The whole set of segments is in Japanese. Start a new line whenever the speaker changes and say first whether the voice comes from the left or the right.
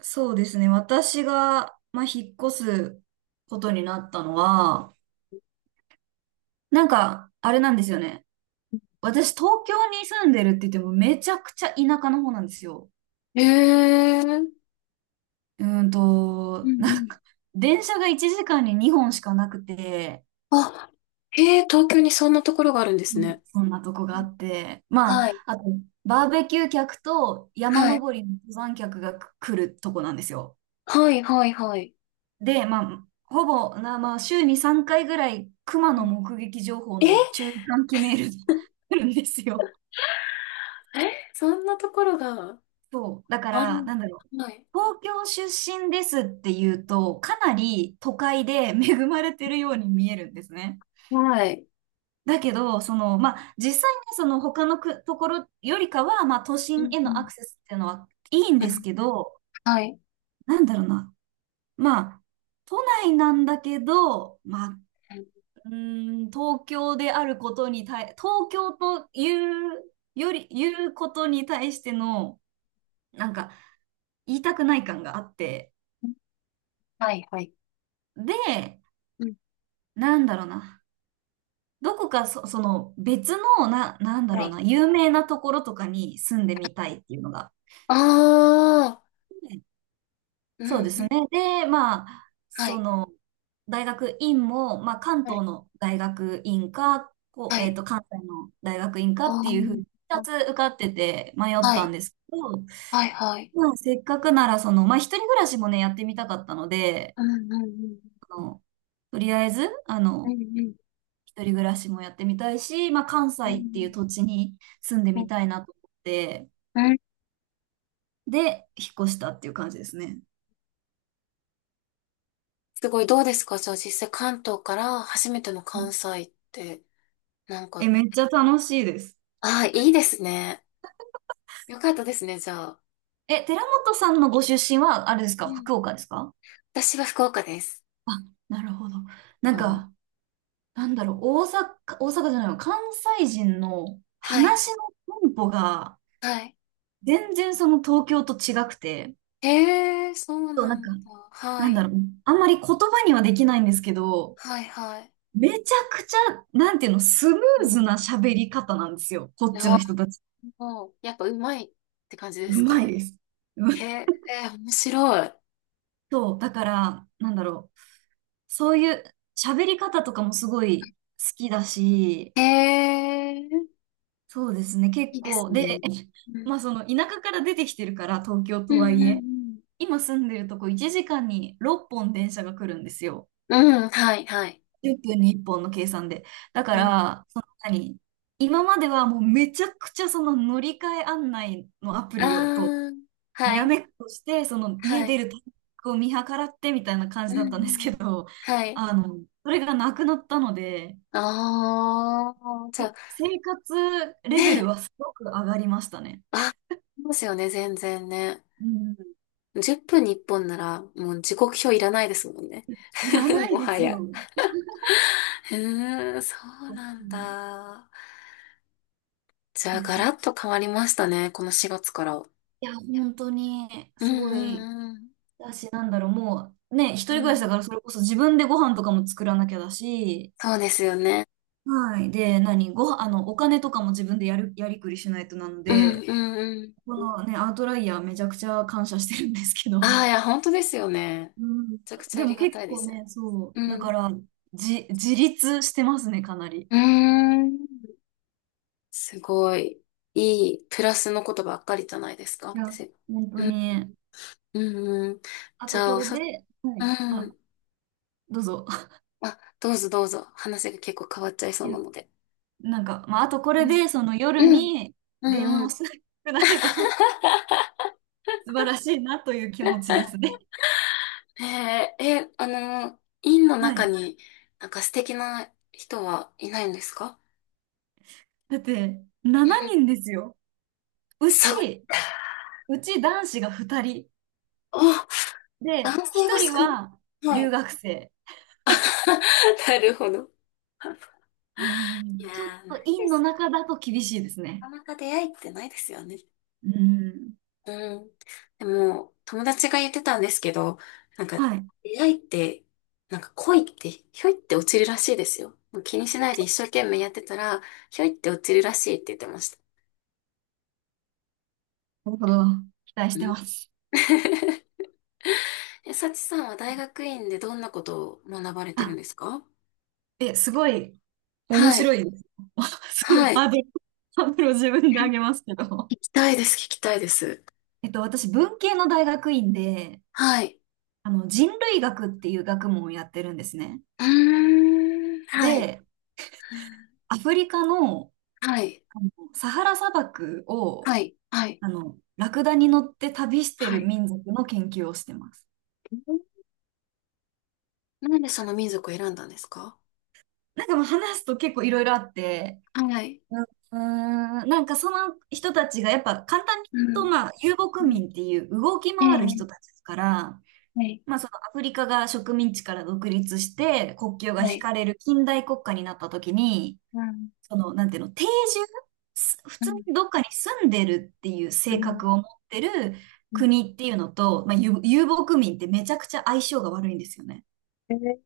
right: そうですね。私が、まあ、引っ越すことになったのは、なんか、あれなんですよね。私、東京に住んでるって言っても、めちゃくちゃ田舎の方なんですよ。
left: ええ、う
right: な
left: んう
right: ん
left: ん。
right: か、電車が1時間に2本しかなくて、
left: あ、へえ、東京にそんなところがあるんで
right: そ
left: すね。
right: そんなとこが
left: う
right: あ
left: ん。
right: って、ま
left: はい、
right: あ、あと、バーベキュー客と山
left: はい。
right: 登りの登山客が来るとこなんですよ。
left: はい、はい、はい。
right: で、まあ、ほぼな、まあ、週に3回ぐらい、熊
left: う
right: の
left: ん。
right: 目撃情報
left: え、
right: の注意喚起メールが 来るんですよ。
left: えそんなところが
right: そう。だか
left: あ
right: ら、
left: る。
right: なんだろう。
left: はい。
right: 東京出身ですって言うと、かなり都会で恵まれてるように見えるんですね。
left: はい。
right: だけど、その、まあ、実際ね、その他のくところよりかは、まあ、都
left: う
right: 心
left: ん
right: へ
left: う
right: のア
left: ん
right: クセスっていうのはいいん
left: う
right: です
left: ん、
right: けど、
left: はい。
right: なんだろうな。まあ、都内なんだけど、まあ、東京であることに対、東京というより、言うことに対しての、なんか、言いたくない感があって、
left: はい、はい。
right: で、
left: うん。
right: なんだろうな、どこかその別の、なんだ
left: は
right: ろう
left: い。
right: な、有名なところとかに住んでみたいっていうのが。
left: ああ、うん、
right: そうです
left: う
right: ね。
left: ん。
right: で、まあ、
left: は
right: そ
left: い、
right: の、大学院も、まあ、関
left: はい。
right: 東の大学院か、こ
left: は
right: う、
left: い。
right: 関西の大学院か
left: あ
right: っていうふう
left: ー、
right: に、2
left: あ、
right: つ受かってて迷っ
left: は
right: たん
left: い、
right: ですけど、
left: はい、はい。
right: まあ、せっかくなら、その、まあ、一人暮らしもね、やってみたかったので、
left: うん、うん、うん。
right: あの、とりあえず、あ
left: うん、
right: の、
left: うん。
right: 一人暮らしもやってみたいし、まあ、関
left: う
right: 西っていう
left: ん、
right: 土地に住んで
left: う
right: み
left: ん。
right: たいなと思って、
left: うん。
right: で、引っ越したっていう感じですね。
left: すごい、どうですか、じゃあ実際関東から初めての
right: う
left: 関
right: ん。
left: 西って、なん
right: え、
left: か。
right: めっちゃ楽しいです。
left: ああ、いいですね。よかったですね、じゃあ。
right: え、寺本さんのご出身は、あれです
left: う
right: か、
left: ん。
right: 福岡ですか？
left: 私は福岡です。
right: あ、なるほど。な
left: あ
right: ん
left: ー、
right: か、なんだろう、大阪、大阪じゃないの、関西人の
left: はい、
right: 話のテンポが、
left: はい。
right: 全然その東京と違くて、
left: へえ、そう
right: そう、な
left: な
right: ん
left: ん
right: か、
left: だ。
right: な
left: は
right: んだ
left: い、
right: ろう、あんまり言葉にはできないんですけど、
left: はい、はい。
right: めちゃくちゃ、なんていうの、スム
left: う
right: ーズ
left: ん。
right: な喋り方なんですよ、こっち
left: あ
right: の
left: あ、
right: 人たち。
left: やっぱうまいって感じで
right: う
left: す
right: まい
left: か？
right: です。うま
left: へ
right: い。
left: え、面白い。
right: そう、だから、なんだろう、そういう喋り方とかもすごい好きだし、
left: へえ、
right: そうですね、結
left: いいです
right: 構。で、
left: ね。う
right: ま
left: ん、
right: あその田舎から出てきてるから、東京
left: う
right: とは
left: ん、
right: い
left: う
right: え、
left: ん、
right: 今住んでるとこ1時間に6本電車が来るんですよ。
left: うん。うん、はい、はい。
right: 1分に1本の計算で。だか
left: うん。
right: ら、その今まではもうめちゃくちゃその乗り換え案内のアプ
left: あ
right: リをと、
left: あ、
right: に
left: は
right: ら
left: い、
right: めっこして、その家
left: は
right: 出
left: い。
right: るタイミングを見計らってみたいな感じ
left: う
right: だ
left: ん
right: っ
left: う
right: たんですけ
left: ん。
right: ど、
left: はい。
right: あの、それがなくなったので、
left: ああ、じゃ
right: ふ
left: あ、
right: 生活レベル
left: ね、
right: はすごく上がりましたね。
left: あ、そうですよね、全然ね。
right: うん。
left: 10分に1本なら、もう時刻表いらないですもんね。
right: いらな い
left: も
right: で
left: は
right: すよ。
left: や。
right: う
left: うーん、そうなん
right: ん、
left: だ。じゃあ、
right: で
left: ガ
right: すね。
left: ラッと変わりましたね、この4月から。うん
right: いや、本当に、す
left: うん
right: ごい、
left: うん。
right: だし、なんだろう、もう、ね、一人
left: う
right: 暮らしだ
left: ん、
right: から、それこそ自分でご飯とかも作らなきゃだし、
left: そうですよね。
right: はい。で、あの、お金とかも自分でやりくりしないとなの
left: うん
right: で、
left: うんうん
right: こ
left: うん。
right: のね、アウトライヤーめちゃくちゃ感謝してるんですけ
left: ああ、
right: ど。
left: いや、本当ですよね。め
right: うん。
left: ちゃくちゃ
right: で
left: あ
right: も
left: りが
right: 結
left: たいで
right: 構
left: すよ
right: ね、
left: ね。
right: そう、だ
left: う
right: か
left: ん。
right: ら、自立してますね、かなり。
left: うーん。すごい、いい、プラスのことばっかりじゃないですか。
right: いや、本当
left: うん、
right: に。
left: うん、うん。
right: あ
left: じ
right: と、こ
left: ゃあ、
right: れ
left: さ、
right: で、はい。
left: う
right: あ、
left: ん。
right: どうぞ。
left: あ、どうぞどうぞ。話が結構変わっちゃいそ
right: い
left: う
right: や、
left: なので。
right: なんか、まあ、あとこ
left: う
right: れ
left: ん。
right: で、その夜
left: うん。
right: に
left: う
right: 電
left: ん
right: 話
left: う
right: を
left: ん。
right: しなくなれば 素 晴らしいなという気持ちですね。
left: えー、え、あの、院の
right: は
left: 中
right: い。
left: になんか素敵な人はいないんですか？
right: だって、
left: うん。
right: 7人ですよ。う
left: そっ
right: ち、うち男子が2人。
left: お、
right: で、
left: 男性
right: 1
left: が
right: 人
left: 少な
right: は
left: い。は
right: 留
left: い。
right: 学生。
left: なるほど。
right: う
left: いや
right: ん、ちょっ
left: ー、
right: と
left: ないで
right: 院の
left: すよ。
right: 中だと厳しいですね。
left: なかなか出会いってないですよね。
right: うん。
left: うん。でも、友達が言ってたんですけど、なんか、
right: はい。
left: 出会いって、なんか恋って、ひょいって落ちるらしいですよ。もう気にしないで一生懸命やってたら、ひょいって落ちるらしいって言ってました。
right: なるほど。期待し
left: う
right: てま
left: ん。
right: す。
left: え、サチさんは大学院でどんなことを学ばれてるん
right: あ、
left: ですか？
right: え、すごい面
left: は
right: 白
left: い。
right: いです。すごい
left: はい。
right: ハードルを自分で上げますけど。
left: 聞きたいです、聞きたいです。
right: 私、文系の大学院で、
left: はい。
right: あの、人類学っていう学問をやってるんですね。
left: うーん。はい。
right: で、アフリカの、
left: はい。
right: あのサハラ砂漠を、
left: はい。はい。
right: あの、ラクダに乗って旅して
left: は
right: る
left: い。
right: 民族の研究をしてます。
left: なんでその民族を選んだんですか？
right: なんかもう話すと結構いろいろあって、
left: はい。
right: うんうん、なんかその人たちがやっぱ簡単に
left: う
right: 言うと、
left: ん。
right: まあ、遊牧
left: うん。
right: 民っていう動き
left: え
right: 回
left: え、
right: る人たちですから、
left: はい、
right: まあ、そのアフリカが植民地から独立して国境が
left: は
right: 引
left: い。
right: かれる近代国家になった時に、
left: うん、
right: その、なんていうの、定住、す普
left: う
right: 通
left: ん、
right: にどっかに住んでるっていう
left: う
right: 性
left: ん、
right: 格を持ってる
left: うん。
right: 国っていうのと、まあ、遊牧民ってめちゃくちゃ相性が悪いんですよね。
left: えー、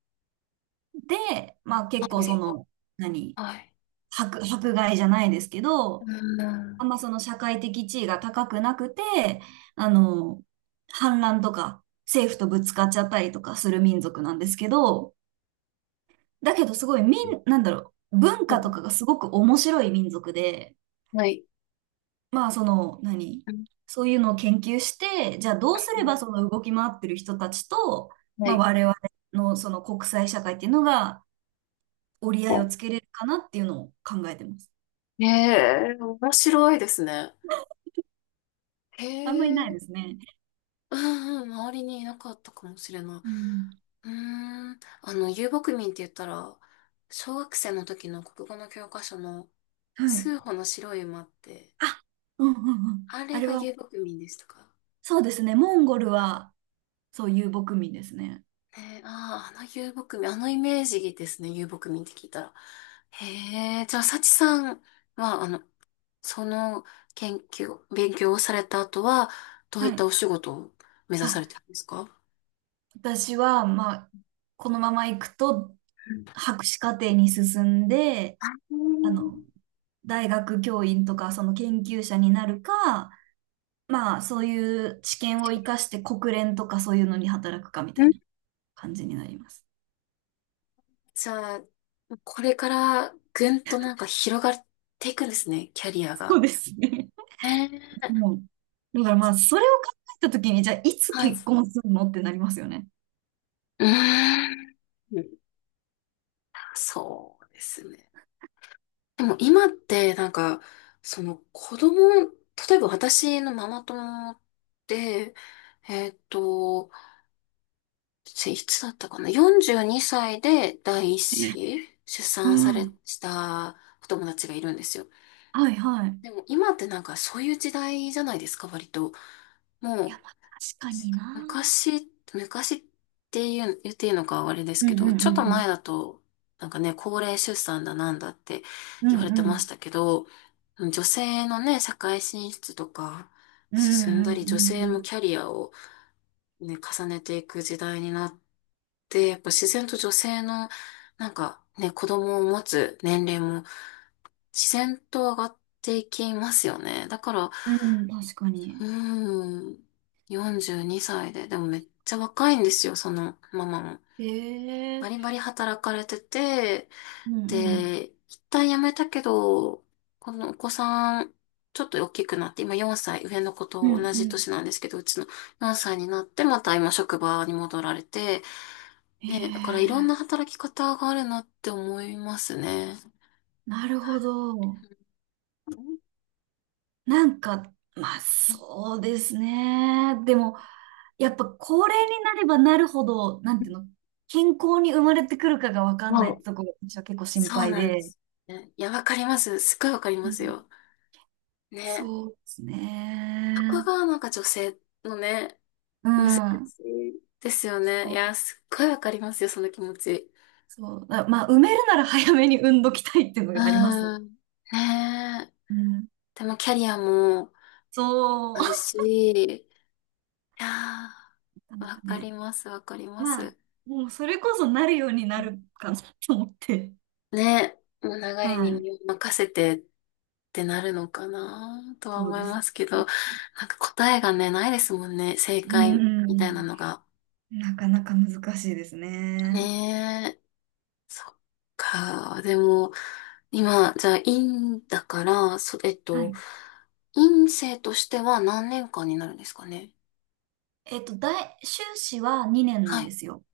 right: で、まあ
left: は
right: 結構そ
left: い、
right: の、何、
left: はい。
right: 迫害じゃないですけど、
left: う
right: あん
left: ん、
right: まその社会的地位が高くなくて、あの、反乱とか政府とぶつかっちゃったりとかする民族なんですけど、だけどすごいなんだろう、文
left: う
right: 化と
left: ん、
right: かがすごく面白い民族で、
left: はい。
right: まあ、その、
left: うん、う
right: そういうのを研究して、じゃあどうすればそ
left: ん。
right: の動き回ってる人たちと、
left: は
right: まあ、
left: い。
right: 我々のその国際社会っていうのが折り合いをつけれるかなっていうのを考えてます。
left: ええ、面白いですね。へ
right: あんまりない
left: え。
right: ですね。
left: うんうん、周りにいなかったかもしれない。
right: うん。
left: うーん、あの、遊牧民って言ったら、小学生の時の国語の教科書の、
right: はい。
left: 数歩の白い馬って、
right: あ、うんうんうん。
left: あ
right: あ
left: れ
right: れ
left: が
right: は、
left: 遊牧民でしたか？
right: そうですね。モンゴルは、そう遊牧民ですね。
left: えー、ああ、あの遊牧民、あのイメージですね、遊牧民って聞いたら。へえ、じゃあ、幸さんは、あの、その研究、勉強をされた後は、どういっ
right: は
left: た
right: い。
left: お仕事を目指
right: あ、
left: されてるんですか？
right: 私は、まあ、このまま行くと、博士課程に進んで、
left: う
right: あ
left: ん。
right: の、大学教員とかその研究者になるか、まあそういう知見を生かして国連とかそういうのに働くかみた
left: う
right: い
left: ん。
right: な感じになります。
left: じゃあ、これからぐんとなんか広がっていくんですね、キャリア
right: そう
left: が。
right: ですね。
left: ねえ。
right: もう、だからまあそれを考えたときに、じゃあいつ
left: はい。
right: 結婚するのってなりますよね。
left: うーん。そうですね。でも今ってなんか、その子供、例えば私のママ友で、えっと、いつだったかな？ 42 歳で第一子出
right: う
left: 産され、
right: ん。
left: したお友達がいるんですよ。
right: はいはい。
left: でも今ってなんかそういう時代じゃないですか、割と。も
right: いや、
left: う
right: まあ確かにな。
left: 昔、昔っていう、言っていいのかあれです
right: うん
left: けど、ちょっと
right: う
left: 前
right: ん
left: だと、なんかね、高齢出産だなんだって
right: うん
left: 言
right: う
left: われ
right: ん。う
left: て
right: んう
left: まし
right: ん。
left: たけど、女性のね、社会進出とか
right: うんう
left: 進んだり、
right: んう
left: 女性も
right: ん
left: キャリアをね、重ねていく時代になって、やっぱ自然と女性の、なんかね、子供を持つ年齢も自然と上がっていきますよね。だから、
right: うん。うん、確かに。
left: うん。42歳で。でもめっちゃ若いんですよ、そのママも。
right: え
left: バリ
right: え、
left: バリ働かれてて、
right: うんうん。
left: で、一旦辞めたけど、このお子さん、ちょっと大きくなって、今4歳、上の子
right: う
left: と
right: ん
left: 同
right: う
left: じ
right: ん。
left: 年なんですけど、うちの4歳になって、また今職場に戻られて、ね、だからいろんな
right: ええ、
left: 働き方があるなって思いますね。
right: なるほど。なんか、まあそうですね。でも、やっぱ高齢になればなるほど、なんていうの、健康に生まれてくるかがわかんないっ
left: も
right: て
left: う、
right: とこが私は結構心
left: そう
right: 配
left: なんで
right: で。
left: す。ね、いや、わかります。すっごいわかり
right: う
left: ます
right: ん、
left: よ。ね。
right: そうです
left: そこ
right: ね。
left: がなんか女性のね、
right: う
left: 難しい
right: ん。
left: ですよね。い
right: そう、
left: や、すっごいわかりますよ、その気持ち。
right: そう。まあ、埋めるなら早めに産んどきたいっていうのがありますね。
left: うん。ねえ。
right: うん、
left: でもキャリアも
right: そ
left: ある
right: う。
left: し、いや
right: なん
left: ー、わ
right: か
left: か
right: ね、
left: ります、わかりま
right: まあ、
left: す。
right: もうそれこそなるようになるかなと思って。
left: ねえ、もう流れ
right: は
left: に
right: い。
left: 身を任せてってなるのかなとは
right: そう
left: 思
right: で
left: い
right: す。
left: ますけど、なんか答えがね、ないですもんね、正
right: う
left: 解みたいな
right: ん。
left: のが。
right: なかなか難しいですね。
left: ねえ。そっか。でも、今、じゃあ、院だから、そ、えっ
right: は
left: と、
right: い。
left: 院生としては何年間になるんですかね。
right: 修士は2年な
left: は
right: んで
left: い。
right: すよ。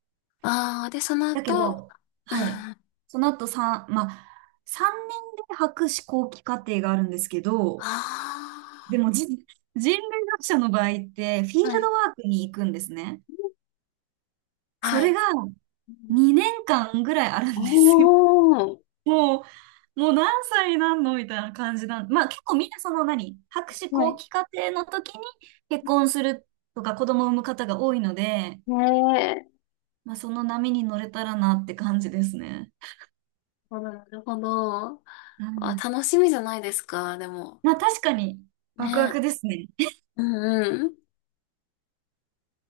left: ああ、で、その
right: だけ
left: 後、
right: ど、
left: うん。
right: はい。
left: あ
right: その後3、まあ、年で博士後期課程があるんですけど、
left: あ、
right: でも人類学者の場合って、フィール
left: はい。
right: ドワークに行くんですね。そ
left: は
right: れ
left: い。
right: が2年間ぐらいある
left: お
right: んですよ。
left: ー。
right: ももう何歳になんのみたいな感じなん。まあ結構みんなその博士
left: は
right: 後
left: い。
right: 期課程の時に結婚するとか子供を産む方が多いので、
left: ねえ。
right: まあその波に乗れたらなって感じですね。
left: なるほど。なるほど。
right: う
left: あ、
right: ん。
left: 楽しみじゃないですか、でも。
right: まあ確かにワクワ
left: ね
right: ク
left: え。
right: ですね。
left: うんうん。